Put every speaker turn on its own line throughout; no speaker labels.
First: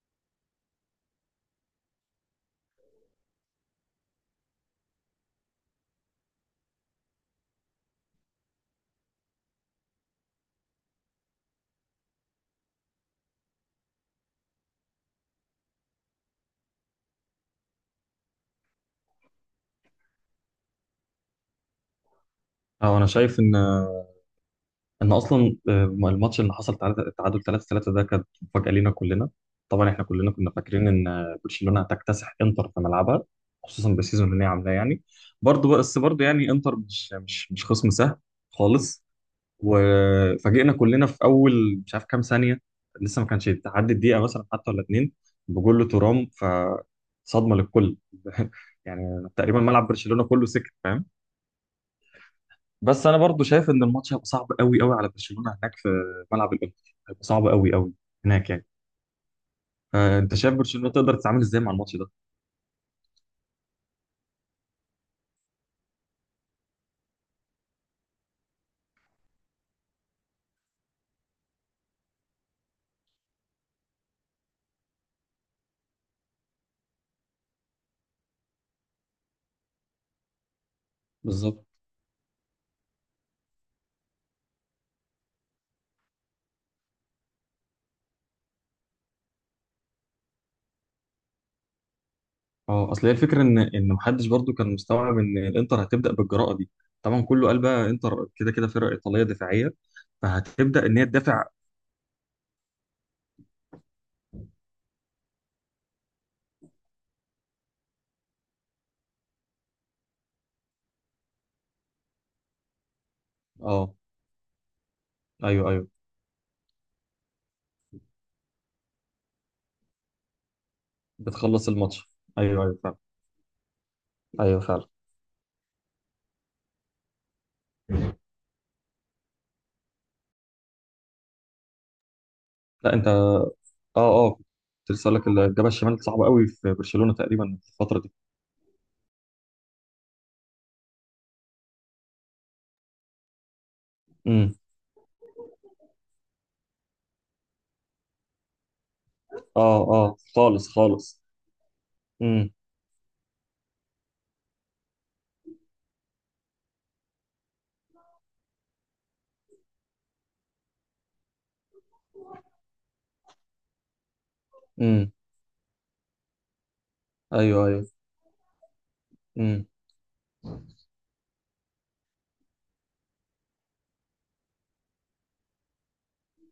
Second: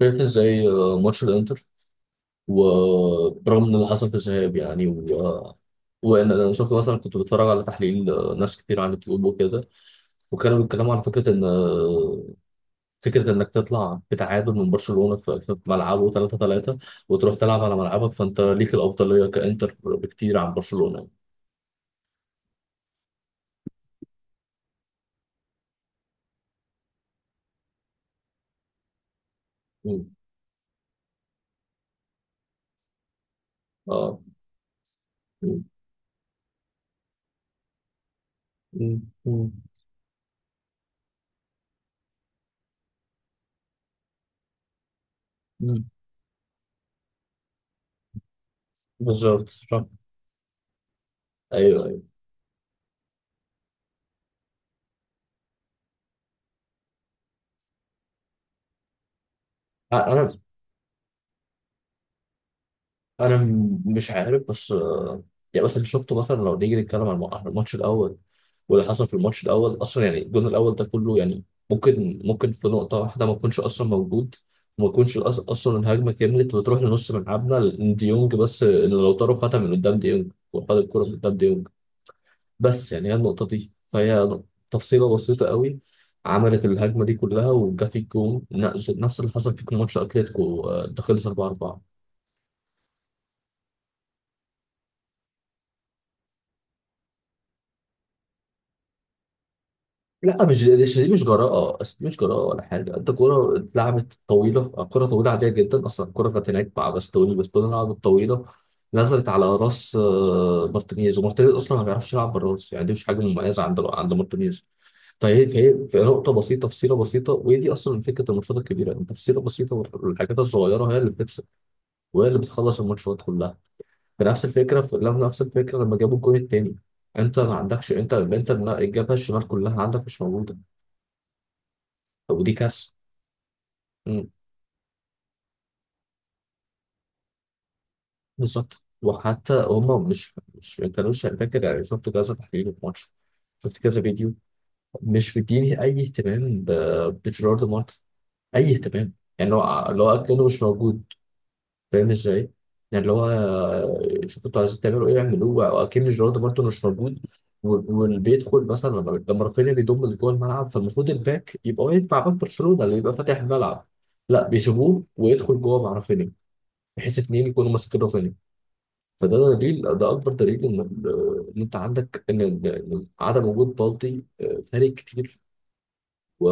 شايف ازاي ماتش الانتر، وبرغم ان اللي حصل في الذهاب يعني و... آه، وان انا شفت مثلا كنت بتفرج على تحليل ناس كتير على اليوتيوب وكده، وكانوا بيتكلموا على فكره ان فكره انك تطلع بتعادل من برشلونه في ملعبه 3-3، وتروح تلعب على ملعبك فانت ليك الافضليه كانتر بكتير عن برشلونه.
اه انا شايف ان اصلا الماتش اللي حصل تعادل 3-3 ده كانت مفاجاه لينا كلنا. طبعا احنا
مم.
كلنا كنا فاكرين ان برشلونه هتكتسح انتر في ملعبها، خصوصا
اه.
بالسيزون اللي هي عاملاه يعني.
مم.
برضه بس برضه يعني انتر مش خصم سهل
مم.
خالص.
مم.
وفاجئنا كلنا في اول مش عارف كام ثانيه، لسه ما كانش تعدي الدقيقه مثلا حتى ولا اتنين
مم.
بجول ترام، فصدمه للكل يعني
بالظبط
تقريبا
صح.
ملعب برشلونه كله سكت، فاهم؟
ايوه ايوه.
بس انا برضو شايف ان الماتش هيبقى صعب قوي قوي على برشلونه هناك، في ملعب الانتر هيبقى صعب قوي قوي هناك يعني.
انا
فانت شايف برشلونه تقدر تتعامل ازاي مع الماتش ده؟
انا مش عارف بس يعني مثلا شفته، مثلا لو نيجي نتكلم عن الماتش الاول. واللي حصل في الماتش الاول اصلا، يعني الجون الاول ده كله يعني ممكن في نقطه واحده ما يكونش اصلا موجود، وما يكونش اصلا الهجمه كملت وتروح لنص ملعبنا، لأن ديونج بس ان لوتارو خدها من قدام ديونج وخد الكره من قدام
بالظبط.
ديونج. بس يعني هي النقطه دي، فهي تفصيله بسيطه قوي. عملت الهجمه دي كلها وجا في الجون نفس اللي حصل في ماتش اتلتيكو، ده خلص 4.
اه، اصل هي الفكره ان محدش برضو كان مستوعب ان الانتر هتبدا بالجراءه دي. طبعا كله قال بقى انتر كده كده فرقه ايطاليه دفاعيه،
لا، مش
فهتبدا
مش
ان هي
دي مش
تدافع.
جراءة، أصل دي مش جراءة ولا حاجة. أنت كرة اتلعبت طويلة، كرة طويلة عادية جدا، أصلا الكرة كانت هناك مع باستوني، باستوني لعبت طويلة، نزلت على راس مارتينيز، ومارتينيز أصلا ما بيعرفش يلعب بالراس، يعني دي مش حاجة مميزة عند
اه.
عند مارتينيز. فهي
ايوه،
فهي
ايوه،
في نقطة بسيطة، تفصيلة بسيطة، وهي دي أصلا فكرة الماتشات الكبيرة. أنت تفصيلة بسيطة والحاجات الصغيرة هي اللي بتفصل،
بتخلص الماتش.
وهي اللي
ايوه ايوه
بتخلص
فعلا.
الماتشات كلها. بنفس
ايوه
الفكرة
فعلا.
في نفس الفكرة لما جابوا الجون التاني. أنت ما عندكش، أنت الجبهة الشمال كلها عندك مش موجودة، ودي كارثه.
لا انت اه.
مم.
اه، كنت لسه اقول لك الجبهه الشمال صعبه قوي في برشلونه تقريبا في الفتره دي.
بالظبط، وحتى هم مش ما كانوش، يعني فاكر، يعني شفت كذا تحليل في ماتش، شفت كذا فيديو،
امم.
مش مديني اي اهتمام بجيرارد مارتن، اي اهتمام. يعني اللي هو
اه،
اللي
اه
هو كانه مش
خالص
موجود،
خالص.
فاهم ازاي؟ يعني اللي هو شوفوا انتوا عايزين تعملوا ايه اعملوه اكن جيرارد مارتن مش موجود. واللي بيدخل مثلا لما رافينيا بيضم اللي جوه الملعب، فالمفروض الباك يبقى واقف مع باك برشلونه اللي يبقى فاتح الملعب، لا بيسيبوه
امم.
ويدخل جوه مع رافينيا، بحيث اتنين
ايوه
يكونوا
ايوه.
ماسكين رافينيا. فده
امم.
دليل، ده اكبر دليل ان ان انت عندك، ان إن عدم وجود بالدي فارق كتير و...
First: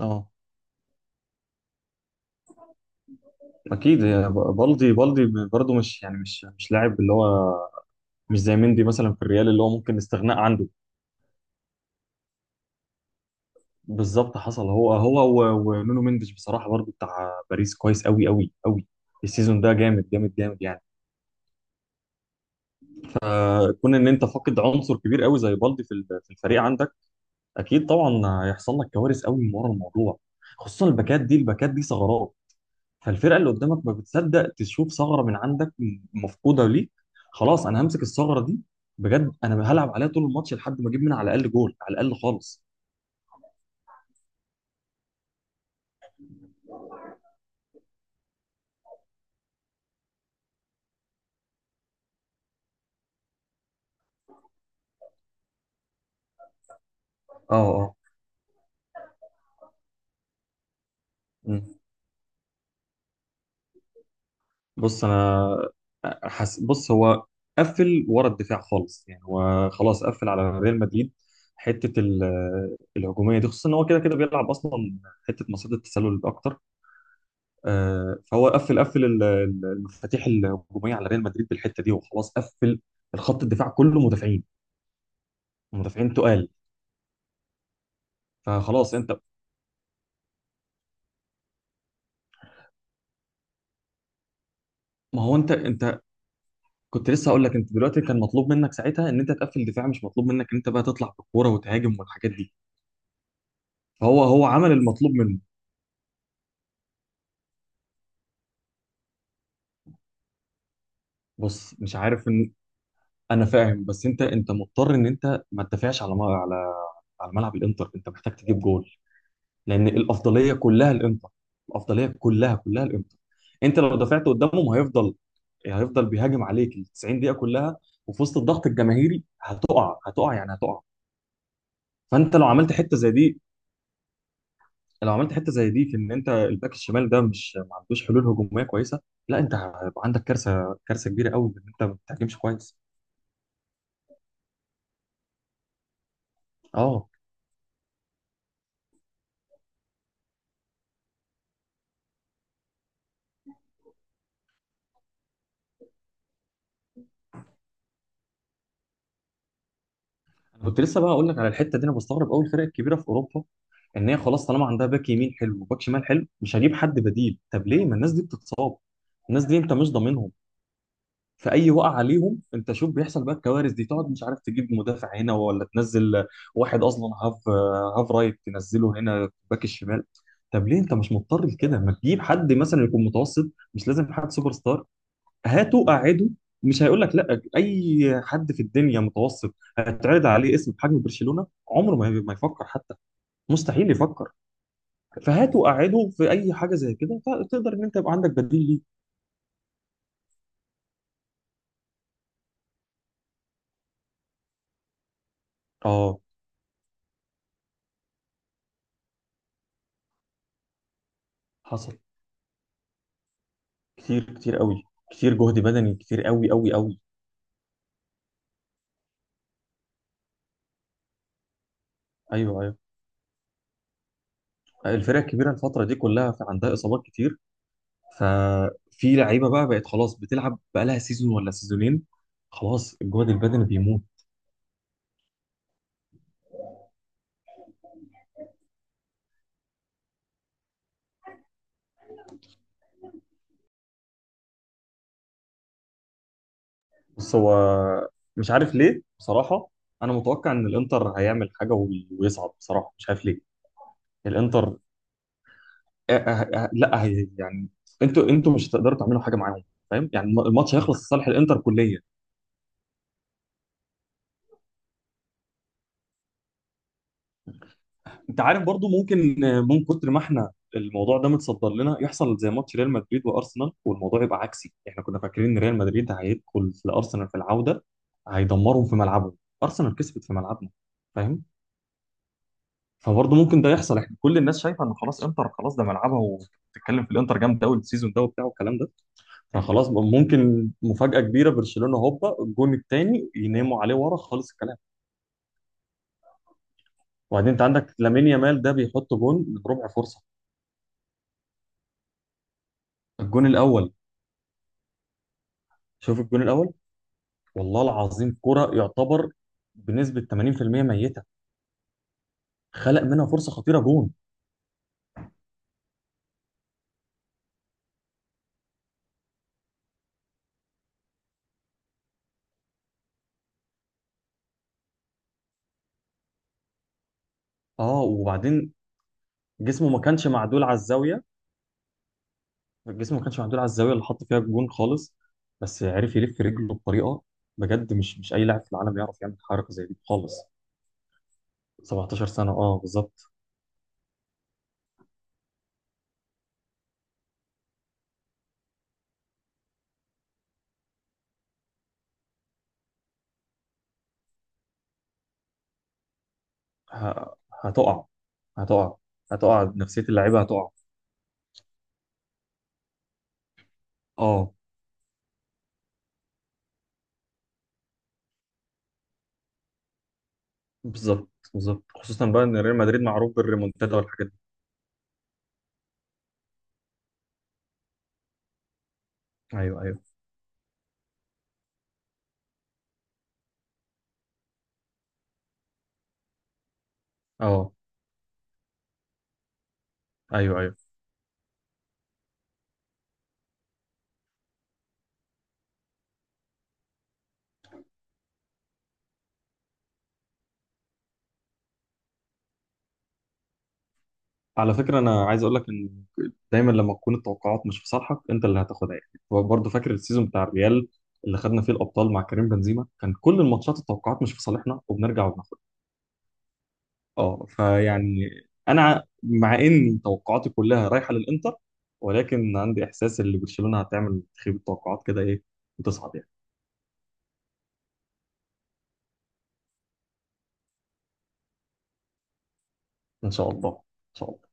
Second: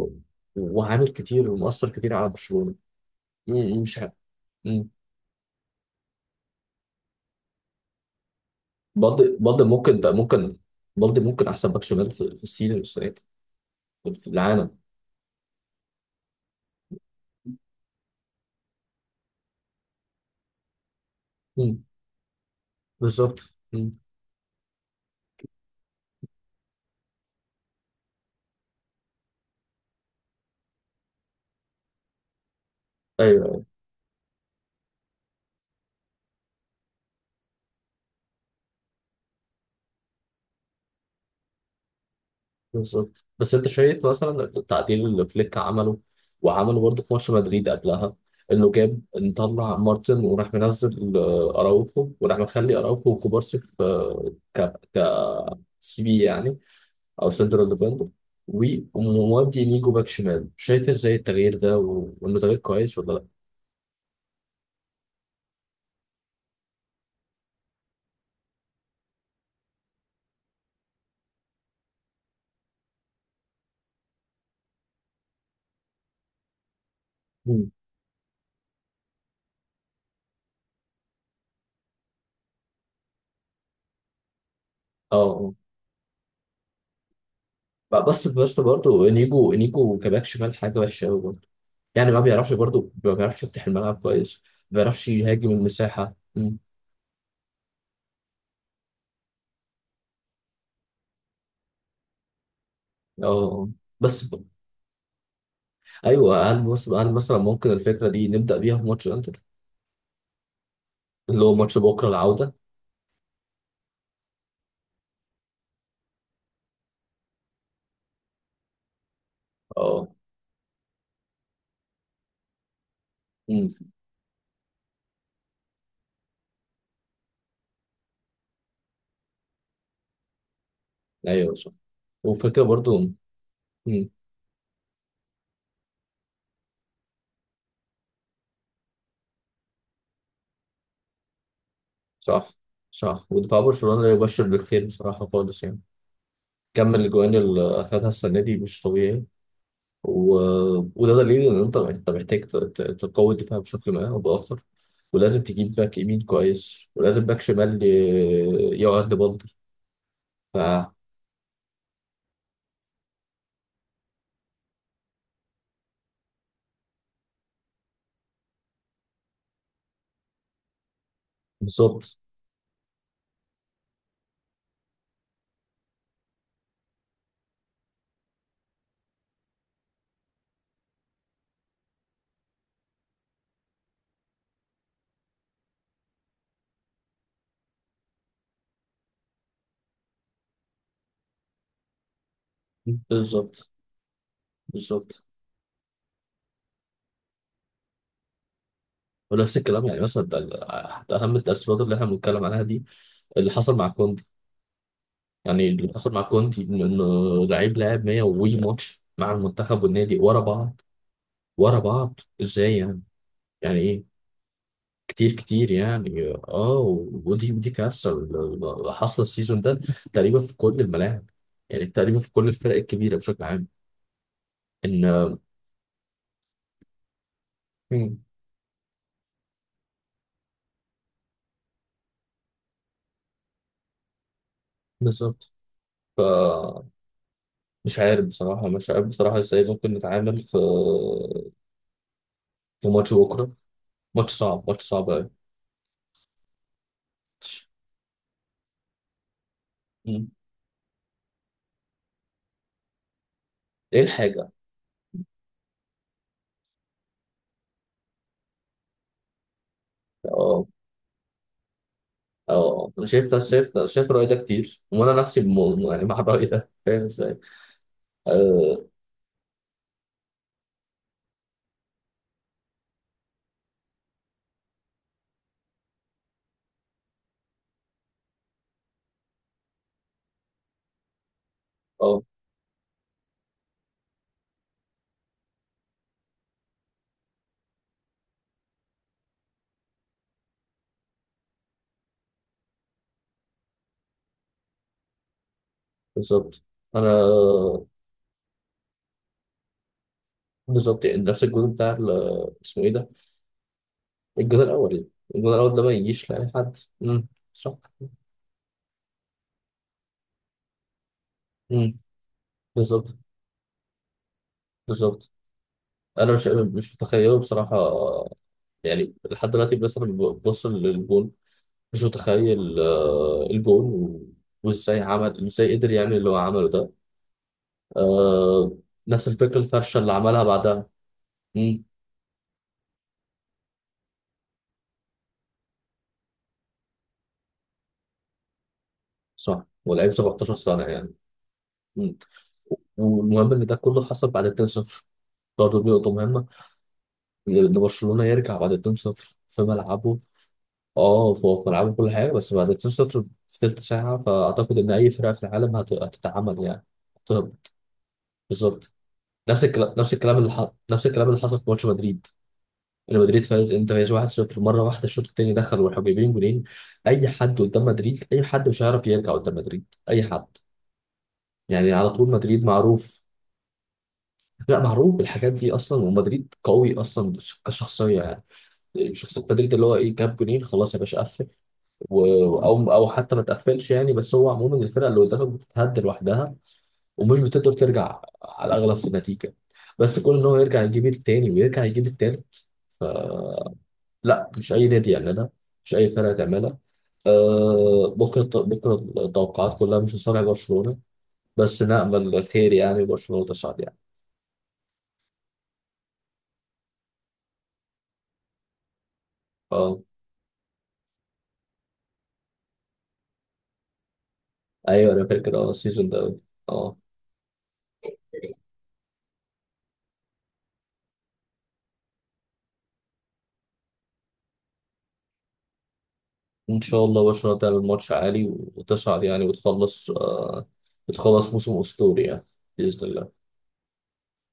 اه.
وعامل كتير ومؤثر كتير على برشلونه. مم، مش
اكيد
عارف.
يا
مم.
بالدي. بالدي برضه مش يعني مش لاعب اللي هو مش زي مندي مثلا في
بالدي
الريال، اللي
بالدي
هو ممكن
ممكن، ده
استغناء
ممكن.
عنده.
بالدي ممكن احسن باك شمال في السيزون السنه دي، في
بالظبط. حصل،
العالم.
هو ونونو مندش بصراحه برضه بتاع باريس كويس قوي قوي قوي. السيزون ده جامد جامد جامد يعني.
مم. بالظبط.
كون
مم.
ان انت فاقد عنصر كبير قوي زي بالدي في في الفريق عندك، اكيد طبعا هيحصل لك كوارث قوي من ورا الموضوع. خصوصا الباكات دي، الباكات دي ثغرات. فالفرقه اللي
ايوه،
قدامك ما بتصدق تشوف ثغره من عندك مفقوده ليك، خلاص انا همسك الثغره دي، بجد انا هلعب عليها طول الماتش لحد ما اجيب منها على الاقل جول، على الاقل خالص.
بالظبط. بس انت شايف مثلا التعديل اللي فليك عمله، وعمله برضه في ماتش مدريد قبلها، انه جاب نطلع مارتن، وراح منزل اراوخو، وراح مخلي اراوخو وكوبارسي في، آه، ك ك سي بي يعني، او
اه.
سنترال
اه.
ديفندر. ومودي نيجو باك شمال. شايف ازاي التغيير
مم.
ده وانه تغيير كويس ولا لا؟
بص انا بص هو قفل ورا الدفاع خالص يعني، هو خلاص قفل على ريال مدريد. حته الهجوميه دي، خصوصا ان هو كده كده بيلعب اصلا حته مصيده التسلل اكتر.
مم.
فهو قفل قفل المفاتيح الهجوميه على ريال مدريد بالحته دي، وخلاص قفل الخط الدفاع كله مدافعين،
اه.
مدافعين تقال.
اه. بس
فخلاص
برضه
انت.
انيجو كباك شمال حاجه وحشه قوي برضه، يعني ما بيعرفش، برضه ما بيعرفش يفتح الملعب كويس، ما بيعرفش
ما هو
يهاجم
انت انت،
المساحه.
كنت لسه هقول لك انت دلوقتي كان مطلوب منك ساعتها ان انت تقفل دفاع، مش مطلوب منك ان انت بقى تطلع بالكوره وتهاجم والحاجات دي.
اه بس
فهو هو عمل المطلوب منه.
ايوه. هل مثلا ممكن الفكره دي نبدا بيها في ماتش انتر، اللي هو
بص
ماتش
مش
بكره
عارف ان،
العوده؟
انا فاهم بس انت مضطر ان انت ما تدافعش على على على ملعب الانتر، انت محتاج تجيب جول لان
اه.
الافضليه كلها الانتر، الافضليه كلها الانتر.
امم.
انت لو دافعت قدامهم هيفضل بيهاجم عليك ال 90 دقيقه كلها، وفي وسط الضغط الجماهيري هتقع يعني هتقع.
ايوه، صح.
فانت لو
وفكره
عملت حته
برضو.
زي دي،
امم.
لو عملت حته زي دي في ان انت الباك الشمال ده مش ما عندوش حلول هجوميه كويسه، لا انت هيبقى عندك كارثه، كارثه كبيره قوي ان انت ما بتهاجمش
صح،
كويس.
صح. ودفاع برشلونه لا يبشر بالخير بصراحه خالص يعني، كمل
اه.
الاجوان اللي اخذها السنه دي مش طبيعي. و... وده دليل ان انت محتاج تقوي الدفاع بشكل ما او باخر، ولازم تجيب باك يمين كويس، ولازم باك شمال يقعد لبالدي. ف
انا كنت لسه بقى اقول لك على الحته دي، انا بستغرب قوي الفرق الكبيره في اوروبا ان هي خلاص طالما عندها باك يمين حلو وباك شمال حلو مش هجيب حد بديل. طب ليه؟ ما الناس دي بتتصاب، الناس دي انت مش ضامنهم في اي وقع
بالظبط.
عليهم. انت شوف بيحصل بقى الكوارث دي، تقعد مش عارف تجيب مدافع، هنا ولا تنزل واحد اصلا هاف، هاف رايت تنزله هنا باك الشمال. طب ليه انت مش مضطر لكده؟ ما تجيب حد مثلا يكون متوسط، مش لازم حد سوبر ستار. هاته قعده، مش هيقول لك لا. اي حد في الدنيا متوسط هتعرض عليه اسم بحجم برشلونة، عمره ما يفكر حتى،
بالظبط.
مستحيل يفكر.
بالظبط.
فهاته قعده في اي حاجه زي كده، تقدر ان انت يبقى عندك بديل ليه.
ونفس الكلام يعني، مثلا حتى اهم التاثيرات اللي احنا بنتكلم عنها دي، اللي حصل مع كوندي. يعني اللي حصل
اه.
مع كوندي انه لعيب لعب 100 وي ماتش مع المنتخب والنادي ورا بعض، ورا
حصل
بعض ازاي يعني، يعني ايه.
كتير كتير قوي،
كتير،
كتير جهد
كتير
بدني كتير
يعني،
قوي قوي
اه.
قوي.
ودي كارثه اللي حاصله السيزون ده تقريبا في كل الملاعب، يعني تقريبا في كل
ايوه
الفرق
ايوه.
الكبيره بشكل عام. ان
الفرق الكبيره الفتره دي كلها في عندها اصابات كتير.
مم.
ففي لعيبه بقى بقت خلاص بتلعب بقى لها سيزون ولا سيزونين، خلاص الجهد البدني بيموت.
بالظبط. ف مش عارف بصراحه، مش عارف بصراحه ازاي ممكن نتعامل في في ماتش بكره، ماتش صعب، ماتش صعب أوي.
بص هو مش عارف ليه بصراحه، انا
مم.
متوقع ان الانتر هيعمل حاجه ويصعد، بصراحه مش عارف ليه.
إيه الحاجة؟
الانتر. أه لا هي يعني، انتوا مش هتقدروا تعملوا حاجه معاهم، فاهم؟ يعني
أه،
الماتش هيخلص لصالح الانتر كليا.
أه. أنا شايف ده، شايف ده، شايف الرأي ده كتير، وأنا نفسي يعني مع الرأي ده، فاهم إزاي؟
انت عارف
أه.
برضو ممكن، من كتر ما احنا الموضوع ده متصدر لنا يحصل زي ماتش ريال مدريد وارسنال، والموضوع يبقى عكسي. احنا كنا فاكرين ان ريال مدريد هيدخل في ارسنال في العوده هيدمرهم في ملعبهم، ارسنال كسبت في ملعبنا، فاهم؟
آه،
فبرضه ممكن ده يحصل. احنا كل الناس شايفه ان خلاص انتر خلاص ده ملعبها، وبتتكلم في الانتر جامد قوي السيزون ده وبتاع والكلام ده. فخلاص بقى ممكن مفاجاه كبيره، برشلونه هوبا، الجون الثاني يناموا عليه ورا خالص الكلام.
بالظبط. أنا
وبعدين انت عندك لامين يامال ده بيحط جون من ربع فرصه.
بالظبط، يعني نفس الجول بتاع اسمه إيه ده؟
الجون الاول،
الجول الأول. الجول الأول ده ما
شوف
يجيش
الجون
لأي
الاول،
حد. مم. صح.
والله العظيم كرة يعتبر بنسبة 80% ميتة،
مم.
خلق
بالظبط.
منها فرصة خطيرة جون.
بالظبط. أنا مش، مش متخيله بصراحة، يعني لحد دلوقتي مثلا ببص للجون، مش متخيل الجون، وازاي عمل، ازاي قدر يعمل اللي هو عمله ده.
اه
آه،
وبعدين،
نفس الفكرة،
جسمه
الفرشة
ما
اللي
كانش
عملها
معدول على
بعدها.
الزاوية،
مم.
جسمه ما كانش معدول على الزاوية اللي حط فيها الجون خالص. بس عرف يلف رجله بطريقة، بجد مش أي لاعب في العالم يعرف يعمل
صح.
حركة زي دي
ولعيب
خالص.
17 سنة يعني. مم.
17 سنة اه، بالظبط.
والمهم ان ده كله حصل بعد 2-0، برضه دي نقطة مهمة، ان برشلونة يرجع بعد 2-0 في ملعبه. اه، فهو في ملعبه كل حاجة، بس بعد 2-0 في تلت ساعة، فأعتقد إن أي فرقة في العالم هتتعمل يعني،
ه-
هتهبط.
هتقع.
بالظبط.
هتقع
نفس
هتقع
الكلام،
نفسية
نفس الكلام
اللعيبة،
اللي
هتقع.
نفس الكلام اللي حصل في ماتش مدريد. ريال مدريد فاز، انت فايز
اه
1-0، مره واحده الشوط الثاني دخل والحبيبين جولين، اي حد قدام مدريد، اي حد مش هيعرف يرجع قدام مدريد، اي حد.
بالظبط، بالظبط،
يعني على
خصوصا
طول
بقى ان
مدريد
ريال مدريد
معروف،
معروف بالريمونتادا والحاجات دي.
لا معروف بالحاجات دي اصلا، ومدريد قوي اصلا كشخصيه يعني. شخصيه مدريد
ايوه
اللي هو
ايوه.
ايه، جاب جولين خلاص يا باشا، قفل. او حتى ما تقفلش يعني، بس هو عموما الفرقه اللي قدامك بتتهد لوحدها، ومش
اه.
بتقدر ترجع على الاغلب في النتيجه، بس كل ان هو
ايوه ايوه.
يرجع يجيب التاني، ويرجع يجيب التالت، لا مش اي نادي يعملها، مش اي فرقه تعملها. آه، بكره بكره التوقعات كلها مش لصالح برشلونه، بس نامل خير يعني برشلونه تصعد يعني.
على فكرة أنا عايز أقول لك إن دايما لما تكون التوقعات مش في صالحك أنت اللي هتاخدها، يعني هو برضه فاكر
اه،
السيزون بتاع الريال اللي خدنا فيه الأبطال مع كريم بنزيما، كان كل الماتشات التوقعات مش في صالحنا
ايوه انا
وبنرجع
فاكر،
وبناخدها.
اه السيزون ده. اه،
أه فيعني، أنا مع إن توقعاتي كلها رايحة للإنتر، ولكن عندي إحساس إن برشلونة هتعمل تخيب التوقعات كده إيه، وتصعد يعني.
ان شاء الله برشلونه تعمل ماتش عالي وتصعد يعني، وتخلص آه، بتخلص موسم اسطوري يعني، باذن
إن
الله.
شاء الله إن شاء الله.